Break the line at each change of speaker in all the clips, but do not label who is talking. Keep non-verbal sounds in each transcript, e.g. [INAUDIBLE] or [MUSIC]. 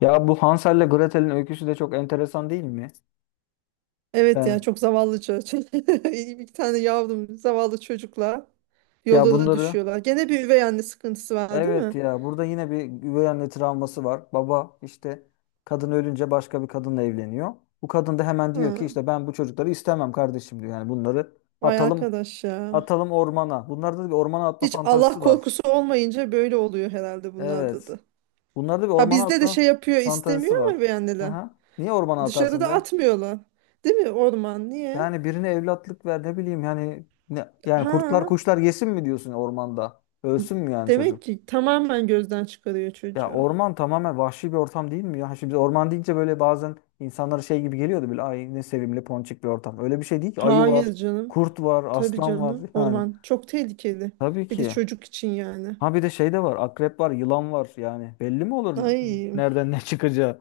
Ya bu Hansel'le Gretel'in öyküsü de çok enteresan değil mi?
Evet ya,
Ben
çok zavallı çocuk. [LAUGHS] Bir tane yavrum, zavallı çocuklar
ya
yolda da
bunları
düşüyorlar. Gene bir üvey anne sıkıntısı var değil
Evet,
mi?
ya burada yine bir üvey anne travması var. Baba işte kadın ölünce başka bir kadınla evleniyor. Bu kadın da hemen diyor ki
Hı.
işte ben bu çocukları istemem kardeşim diyor. Yani bunları
Vay
atalım
arkadaş ya.
ormana. Bunlarda da bir ormana atma
Hiç Allah
fantazisi var.
korkusu olmayınca böyle oluyor herhalde bunlarda
Evet.
da.
Bunlarda bir
Ha,
ormana
bizde de
atma
şey yapıyor,
fantazisi
istemiyor ama
var.
üvey anneler.
Aha. Niye ormana atarsın
Dışarıda
be?
atmıyorlar. Değil mi, orman niye?
Yani birine evlatlık ver ne bileyim yani ne, yani kurtlar
Ha,
kuşlar yesin mi diyorsun ormanda? Ölsün mü yani
demek
çocuk?
ki tamamen gözden çıkarıyor
Ya
çocuğu.
orman tamamen vahşi bir ortam değil mi ya? Şimdi biz orman deyince böyle bazen insanlara şey gibi geliyordu, böyle ay ne sevimli ponçik bir ortam. Öyle bir şey değil ki. Ayı var,
Hayır canım.
kurt var,
Tabii
aslan var
canım.
[LAUGHS] yani.
Orman çok tehlikeli.
Tabii
Bir de
ki.
çocuk için yani.
Ha bir de şey de var. Akrep var, yılan var yani. Belli mi olur
Ay.
nereden ne çıkacağı?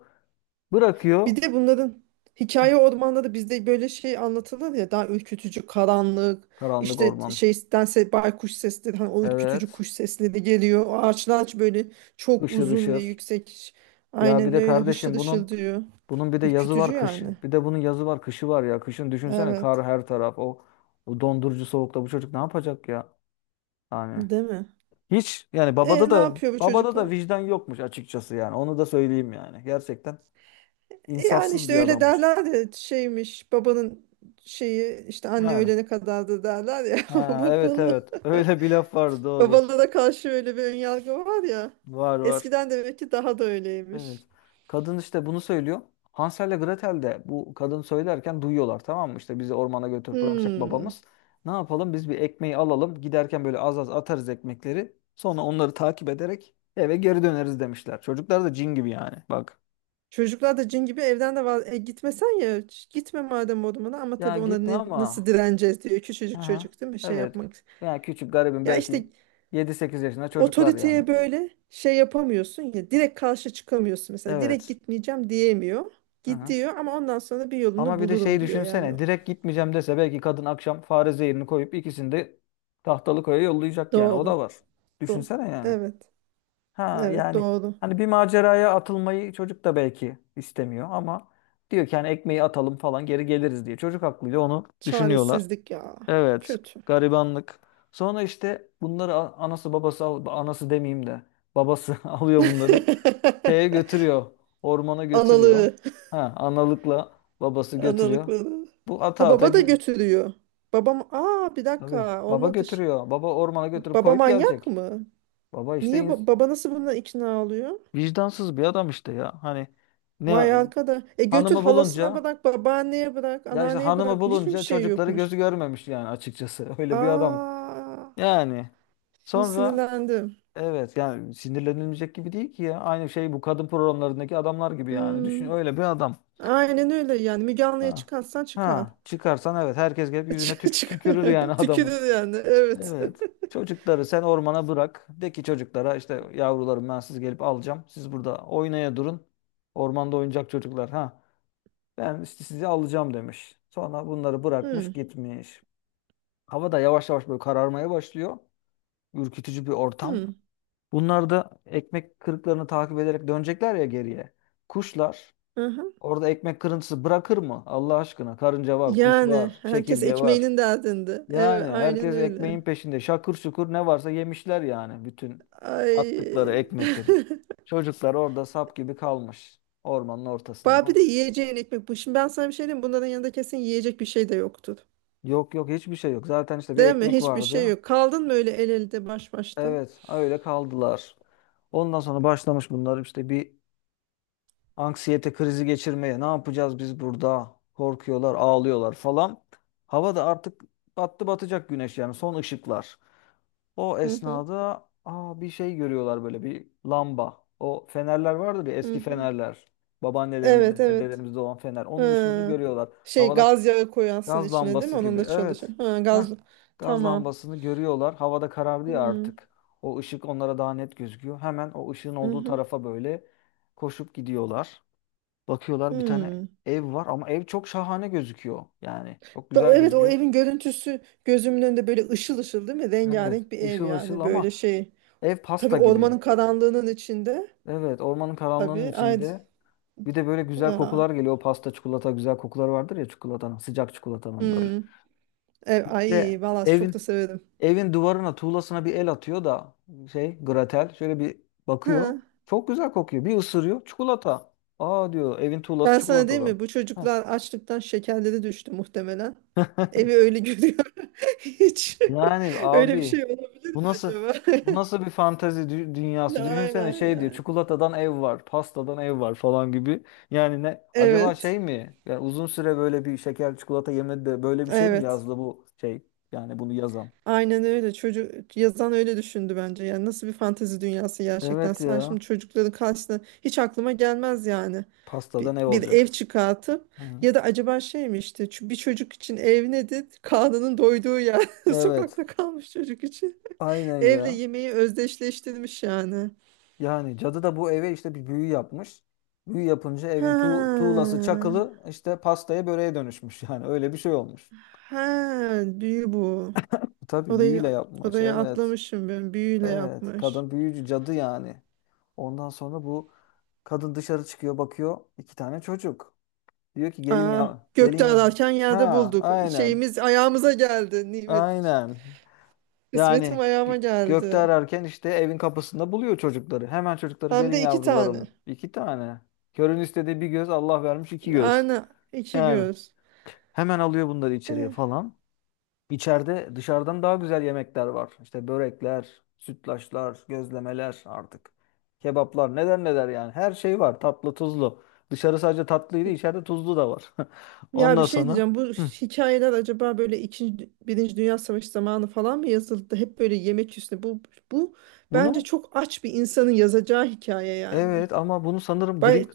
Bırakıyor
Bir de bunların hikaye ormanda da bizde böyle şey anlatılır ya, daha ürkütücü karanlık,
karanlık
işte
orman.
şeydense baykuş sesleri, hani o ürkütücü
Evet.
kuş sesleri geliyor. O ağaçlar böyle çok
Işır
uzun ve
ışır.
yüksek,
Ya bir
aynen
de
öyle hışır
kardeşim bunun
hışır diyor.
Bunun bir de yazı
Ürkütücü
var kışı.
yani.
Bir de bunun yazı var kışı var ya. Kışın düşünsene
Evet.
kar her taraf. O dondurucu soğukta bu çocuk ne yapacak ya? Yani
Değil mi?
hiç yani
E, ne yapıyor bu
babada da
çocuklar?
vicdan yokmuş açıkçası yani. Onu da söyleyeyim yani. Gerçekten
E, yani
insafsız
işte
bir
öyle
adammış.
derler ya, şeymiş babanın şeyi, işte anne
Yani.
ölene kadardı derler ya [LAUGHS]
Ha, evet
babalı.
evet. Öyle bir laf var doğru.
Babalara karşı öyle bir önyargı var ya.
Var var.
Eskiden demek ki daha da
Evet.
öyleymiş.
Kadın işte bunu söylüyor. Hansel ile Gretel de bu kadın söylerken duyuyorlar, tamam mı? İşte bizi ormana götürüp bırakacak
Hmm.
babamız. Ne yapalım? Biz bir ekmeği alalım. Giderken böyle az az atarız ekmekleri. Sonra onları takip ederek eve geri döneriz demişler. Çocuklar da cin gibi yani. Bak.
Çocuklar da cin gibi, evden de var. E, gitmesen ya, gitme madem odamına, ama
Ya
tabii ona
gitme
ne, nasıl
ama.
direneceğiz diyor. Küçücük
Aha.
çocuk, değil mi, şey
Evet.
yapmak.
Yani küçük garibim
Ya işte
belki yedi sekiz yaşında çocuklar yani.
otoriteye böyle şey yapamıyorsun ya, direkt karşı çıkamıyorsun, mesela direkt
Evet.
gitmeyeceğim diyemiyor. Gidiyor ama ondan sonra bir yolunu
Ama bir de şeyi
bulurum diyor yani.
düşünsene. Direkt gitmeyeceğim dese belki kadın akşam fare zehirini koyup ikisini de tahtalı koya yollayacak yani. O
Doğru.
da var.
Doğru.
Düşünsene yani.
Evet.
Ha
Evet,
yani
doğru.
hani bir maceraya atılmayı çocuk da belki istemiyor ama diyor ki hani ekmeği atalım falan geri geliriz diye. Çocuk aklıyla onu düşünüyorlar.
Çaresizlik ya.
Evet,
Kötü.
garibanlık. Sonra işte bunları anası babası anası demeyeyim de babası [LAUGHS] alıyor bunları şeye
[LAUGHS]
götürüyor. Ormana götürüyor.
Analığı.
Ha, analıkla babası götürüyor.
Analıkları.
Bu ata
Ha,
ata
baba da
gi-
götürüyor. Babam, aa bir
Tabii
dakika,
baba
olmadı.
götürüyor. Baba ormana götürüp
Baba
koyup
manyak
gelecek.
mı?
Baba işte
Niye
ins-
baba nasıl buna ikna oluyor?
Vicdansız bir adam işte ya. Hani
Vay
ne
arkada. E, götür
hanımı
halasına
bulunca
bırak, babaanneye bırak, anneanneye bırak. Hiçbir şey
çocukları
yokmuş.
gözü görmemiş yani açıkçası. [LAUGHS] Öyle bir adam.
Aa,
Yani
şimdi
sonra
sinirlendim.
Evet yani sinirlenilmeyecek gibi değil ki ya. Aynı şey bu kadın programlarındaki adamlar gibi yani. Düşün
Hmm,
öyle bir adam.
aynen öyle yani. Müge Anlı'ya
Ha.
çıkarsan çıkar.
Ha, çıkarsan evet herkes gelip yüzüne
[LAUGHS]
tük
Çıkar.
tükürür yani [LAUGHS] adamın.
Tükürür yani. Evet.
Evet. Çocukları sen ormana bırak. De ki çocuklara işte yavrularım ben sizi gelip alacağım. Siz burada oynaya durun. Ormanda oyuncak çocuklar ha. Ben işte sizi alacağım demiş. Sonra bunları bırakmış
Hmm,
gitmiş. Hava da yavaş yavaş böyle kararmaya başlıyor. Ürkütücü bir ortam.
hmm.
Bunlar da ekmek kırıklarını takip ederek dönecekler ya geriye. Kuşlar
Aha.
orada ekmek kırıntısı bırakır mı? Allah aşkına karınca var, kuş
Yani
var,
herkes
çekirge var.
ekmeğinin derdinde.
Yani
Evet, aynen
herkes
öyle.
ekmeğin peşinde. Şakır şukur ne varsa yemişler yani bütün
Ay.
attıkları
[LAUGHS]
ekmekleri. Çocuklar orada sap gibi kalmış ormanın ortasında.
Bir
Bak.
de yiyeceğin ekmek bu. Şimdi ben sana bir şey diyeyim. Bunların yanında kesin yiyecek bir şey de yoktur.
Yok yok hiçbir şey yok. Zaten işte bir
Değil mi?
ekmek
Hiçbir şey
vardı.
yok. Kaldın mı öyle el elde baş başta?
Evet öyle kaldılar. Ondan sonra başlamış bunlar işte bir anksiyete krizi geçirmeye. Ne yapacağız biz burada? Korkuyorlar, ağlıyorlar falan. Hava da artık battı batacak güneş yani son ışıklar. O
Hı hı.
esnada aa, bir şey görüyorlar böyle bir lamba. O fenerler vardır ya
Hı
eski
hı.
fenerler.
Evet
Babaannelerimizde,
evet.
dedelerimizde olan fener. Onun ışığını
Ha.
görüyorlar.
Şey,
Havada
gaz yağı koyarsın
gaz
içine değil mi?
lambası
Onun
gibi.
da çalışır.
Evet.
Ha,
Heh.
gaz.
Gaz
Tamam.
lambasını görüyorlar. Havada karardı
Hı
ya
hı.
artık. O ışık onlara daha net gözüküyor. Hemen o ışığın olduğu
Hı.
tarafa böyle koşup gidiyorlar. Bakıyorlar bir tane
Hı.
ev var ama ev çok şahane gözüküyor. Yani çok güzel
Evet, o
gözüküyor.
evin görüntüsü gözümün önünde böyle ışıl ışıl değil mi?
Evet,
Rengarenk bir ev
ışıl ışıl
yani, böyle
ama
şey.
ev
Tabii
pasta gibi.
ormanın karanlığının içinde.
Evet, ormanın karanlığının
Tabii. Ay
içinde. Bir de böyle güzel
ya.
kokular geliyor. O pasta, çikolata güzel kokular vardır ya çikolatanın, sıcak çikolatanın böyle.
Hmm. E,
Bir
ay
de
valla çok da
evin
severim.
Evin duvarına, tuğlasına bir el atıyor da şey, Gratel şöyle bir bakıyor.
Ha.
Çok güzel kokuyor. Bir ısırıyor çikolata. Aa diyor, evin tuğlası
Ben sana, değil
çikolatadan.
mi? Bu
Heh.
çocuklar açlıktan şekerleri düştü muhtemelen. Evi
[LAUGHS]
öyle görüyor. [LAUGHS] Hiç.
Yani
[LAUGHS] Öyle bir
abi
şey olabilir
bu
mi
nasıl
acaba? [LAUGHS]
bu nasıl bir fantezi dünyası?
Ya,
Düşünsene
aynen
şey diyor
yani.
çikolatadan ev var, pastadan ev var falan gibi. Yani ne acaba
Evet.
şey mi? Yani uzun süre böyle bir şeker çikolata yemedi de böyle bir şey mi
Evet.
yazdı bu şey? Yani bunu yazan.
Aynen öyle. Çocuk yazan öyle düşündü bence. Yani nasıl bir fantezi dünyası gerçekten?
Evet
Sen şimdi
ya.
çocukların karşısına hiç aklıma gelmez yani. Bir,
Pastadan ev
bir ev
olacak.
çıkartıp,
Hı hı.
ya da acaba şey mi, işte bir çocuk için ev nedir? Karnının doyduğu yer. [LAUGHS]
Evet.
Sokakta kalmış çocuk için.
Aynen
Evle
ya.
yemeği özdeşleştirmiş yani.
Yani cadı da bu eve işte bir büyü yapmış. Büyü yapınca evin
Ha.
tuğlası çakılı işte pastaya böreğe dönüşmüş. [LAUGHS] Yani öyle bir şey olmuş.
Ha, büyü bu.
Tabii
Orayı
büyüyle yapmış.
orayı
Evet.
atlamışım ben. Büyüyle
Evet.
yapmış.
Kadın büyücü cadı yani. Ondan sonra bu kadın dışarı çıkıyor bakıyor iki tane çocuk. Diyor ki gelin
Aa,
ya
gökte
gelin.
ararken yerde
Ha
bulduk.
aynen.
Şeyimiz ayağımıza geldi, nimet.
Aynen.
Kısmetim
Yani
ayağıma
gökte
geldi.
ararken işte evin kapısında buluyor çocukları. Hemen çocukları
Hem
gelin
de iki
yavrularım.
tane.
İki tane. Körün istediği bir göz Allah vermiş iki göz.
Aynen, iki
Yani
göz.
hemen alıyor bunları içeriye
Eh,
falan. İçeride dışarıdan daha güzel yemekler var. İşte börekler, sütlaçlar, gözlemeler artık. Kebaplar neler neler yani. Her şey var tatlı tuzlu. Dışarı sadece tatlıydı içeride tuzlu da var. [LAUGHS]
ya bir
Ondan
şey
sonra
diyeceğim. Bu
hı,
hikayeler acaba böyle ikinci, Birinci Dünya Savaşı zamanı falan mı yazıldı? Hep böyle yemek üstüne. Bu bence
bunu
çok aç bir insanın yazacağı hikaye yani.
Evet ama bunu sanırım Grimm,
Bay,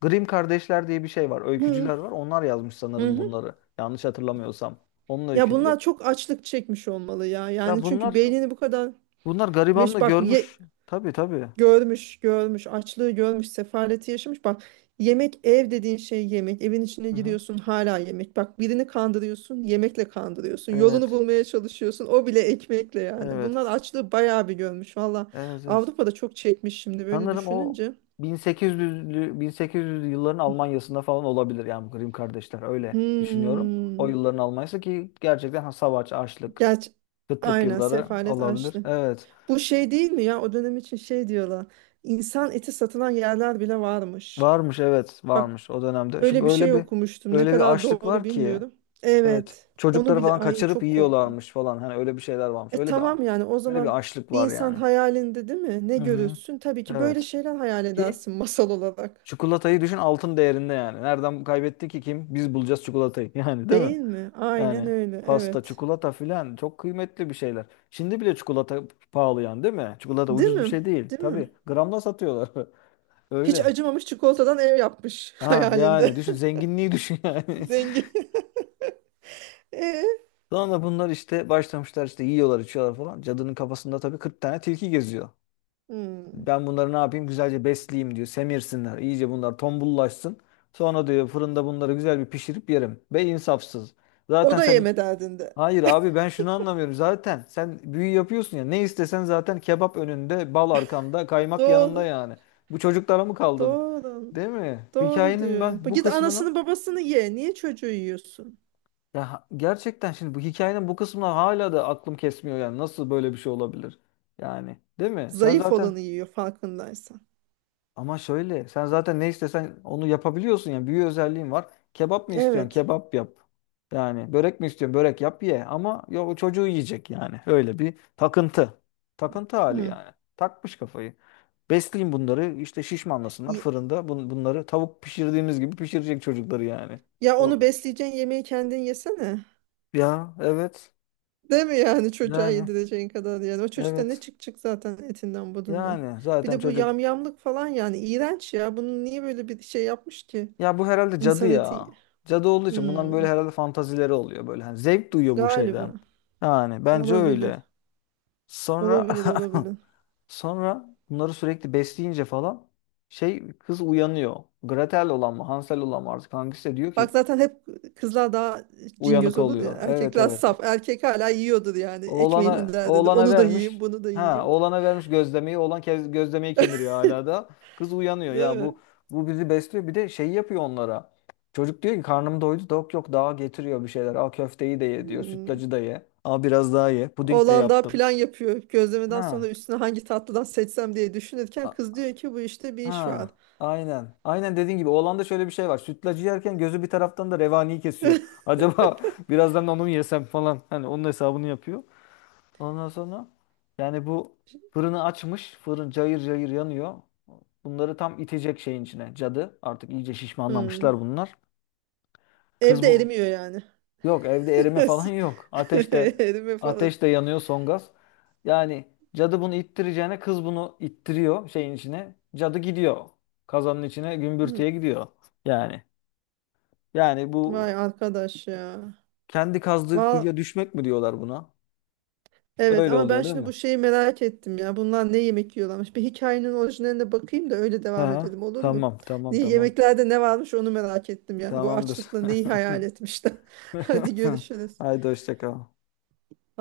Grimm kardeşler diye bir şey var.
hı,
Öykücüler var. Onlar yazmış
hı.
sanırım
Hı.
bunları. Yanlış hatırlamıyorsam. Onun
Ya
öyküleri.
bunlar çok açlık çekmiş olmalı ya.
Ya
Yani
bunlar
çünkü beynini bu kadar
Bunlar garibanlığı
bak,
görmüş. Tabii tabii.
görmüş, görmüş, açlığı görmüş, sefaleti yaşamış. Bak, yemek, ev dediğin şey yemek. Evin içine
Hı hı.
giriyorsun, hala yemek. Bak, birini kandırıyorsun, yemekle kandırıyorsun. Yolunu
Evet.
bulmaya çalışıyorsun, o bile ekmekle yani.
Evet.
Bunlar açlığı bayağı bir görmüş.
Evet, evet.
Avrupa'da çok çekmiş şimdi böyle
Sanırım o
düşününce.
1800'lü yılların Almanya'sında falan olabilir yani bu Grimm kardeşler öyle düşünüyorum. O
Hmm.
yılların Almanya'sı ki gerçekten ha, savaş, açlık,
Gerçi
kıtlık
aynen,
yılları
sefalet,
olabilir.
açlık.
Evet.
Bu şey değil mi ya, o dönem için şey diyorlar. İnsan eti satılan yerler bile varmış.
Varmış evet
Bak,
varmış o dönemde. Çünkü
öyle bir şey okumuştum. Ne
öyle bir
kadar
açlık
doğru
var ki
bilmiyorum.
evet
Evet. Onu
çocukları
bile,
falan
ay
kaçırıp
çok korkunç.
yiyorlarmış falan hani öyle bir şeyler varmış.
E tamam, yani o
Öyle bir
zaman
açlık
bir
var
insan
yani.
hayalinde, değil mi? Ne
Hı hı.
görürsün? Tabii ki böyle
Evet.
şeyler hayal
Ki
edersin [LAUGHS] masal olarak.
çikolatayı düşün altın değerinde yani. Nereden kaybetti ki kim? Biz bulacağız çikolatayı [LAUGHS] yani değil mi?
Değil mi? Aynen
Yani
öyle.
pasta,
Evet.
çikolata filan çok kıymetli bir şeyler. Şimdi bile çikolata pahalı yani değil mi? Çikolata
Değil
ucuz bir
mi?
şey değil.
Değil
Tabii
mi?
gramla satıyorlar. [LAUGHS]
Hiç
Öyle.
acımamış, çikolatadan ev yapmış [LAUGHS]
Ha yani
hayalinde.
düşün zenginliği düşün
[LAUGHS]
yani.
Zengin. [LAUGHS] E?
[LAUGHS] Sonra bunlar işte başlamışlar işte yiyorlar içiyorlar falan. Cadının kafasında tabii 40 tane tilki geziyor.
Hmm.
Ben bunları ne yapayım güzelce besleyeyim diyor. Semirsinler iyice bunlar tombullaşsın. Sonra diyor fırında bunları güzel bir pişirip yerim. Be insafsız.
O
Zaten
da
sen
yeme derdinde.
Hayır abi ben şunu anlamıyorum. Zaten sen büyü yapıyorsun ya. Ne istesen zaten kebap önünde, bal arkanda, kaymak yanında
Doğru.
yani. Bu çocuklara mı kaldın?
Doğru.
Değil mi?
Doğru
Hikayenin
diyorsun.
ben bu
Git
kısmına
anasını babasını ye. Niye çocuğu yiyorsun?
ya ha- Gerçekten şimdi bu hikayenin bu kısmına hala da aklım kesmiyor yani. Nasıl böyle bir şey olabilir? Yani değil mi? Sen
Zayıf
zaten
olanı yiyor farkındaysan.
Ama şöyle sen zaten ne istesen onu yapabiliyorsun yani büyü özelliğin var. Kebap mı istiyorsun?
Evet.
Kebap yap. Yani börek mi istiyorsun? Börek yap ye. Ama ya o çocuğu yiyecek yani. Öyle bir takıntı. Takıntı hali
Hı.
yani. Takmış kafayı. Besleyin bunları işte şişmanlasınlar
Ye-
fırında. Bunları tavuk pişirdiğimiz gibi pişirecek çocukları yani.
Ya, onu
Doğru.
besleyeceğin yemeği kendin yesene.
Ya evet.
Değil mi, yani çocuğa
Yani
yedireceğin kadar yani. O çocukta ne
evet.
çıkacak zaten, etinden budundan.
Yani
Bir
zaten
de bu
çocuk
yamyamlık falan, yani iğrenç ya. Bunu niye böyle bir şey yapmış ki?
Ya bu herhalde cadı
İnsan eti.
ya. Cadı olduğu için bunların böyle
Hmm,
herhalde fantazileri oluyor böyle. Hani zevk duyuyor bu
galiba.
şeyden. Yani bence
Olabilir.
öyle. Sonra
Olabilir, olabilir.
[LAUGHS] sonra bunları sürekli besleyince falan şey kız uyanıyor. Gretel olan mı Hansel olan mı artık hangisi de diyor
Bak
ki
zaten hep kızlar daha
uyanık
cingöz olur ya.
oluyor. Evet
Erkekler
evet.
saf. Erkek hala yiyordur yani, ekmeğinin derdinde.
Oğlana
Onu da yiyeyim,
vermiş.
bunu da
Ha,
yiyeyim.
oğlana vermiş gözlemeyi. Oğlan kez, gözlemeyi kemiriyor hala da. Kız uyanıyor.
Değil
Ya
mi?
bu bizi besliyor. Bir de şey yapıyor onlara. Çocuk diyor ki karnım doydu yok yok daha getiriyor bir şeyler. Aa köfteyi de ye diyor.
Hmm.
Sütlacı da ye. Aa biraz daha ye. Puding de
Oğlan daha
yaptım.
plan yapıyor. Gözlemeden sonra
Ha.
üstüne hangi tatlıdan seçsem diye düşünürken,
a-
kız diyor ki bu işte bir iş
Ha.
var.
Aynen. Aynen dediğin gibi oğlanda şöyle bir şey var. Sütlacı yerken gözü bir taraftan da revaniyi kesiyor. Acaba [LAUGHS] birazdan onu mu yesem falan. Hani onun hesabını yapıyor. Ondan sonra yani bu Fırını açmış. Fırın cayır cayır yanıyor. Bunları tam itecek şeyin içine. Cadı. Artık iyice
Hmm.
şişmanlamışlar bunlar. Kız
Evde
bu.
erimiyor yani.
Yok evde erime
[LAUGHS]
falan [LAUGHS] yok.
Erime falan.
Ateş de yanıyor son gaz. Yani cadı bunu ittireceğine kız bunu ittiriyor şeyin içine. Cadı gidiyor. Kazanın içine
Hmm.
gümbürtüye gidiyor. Yani yani bu
Vay arkadaş ya.
kendi kazdığı
Val,
kuyuya düşmek mi diyorlar buna?
evet,
Öyle
ama ben
oluyor değil
şimdi
mi?
bu şeyi merak ettim ya. Bunlar ne yemek yiyorlarmış? Bir hikayenin orijinaline bakayım da öyle devam
Ha,
edelim, olur mu?
tamam tamam
Niye,
tamam.
yemeklerde ne varmış onu merak ettim yani. Bu
Tamamdır.
açlıkla neyi hayal etmişler. [LAUGHS] Hadi
[LAUGHS]
görüşürüz.
Haydi hoşça kal.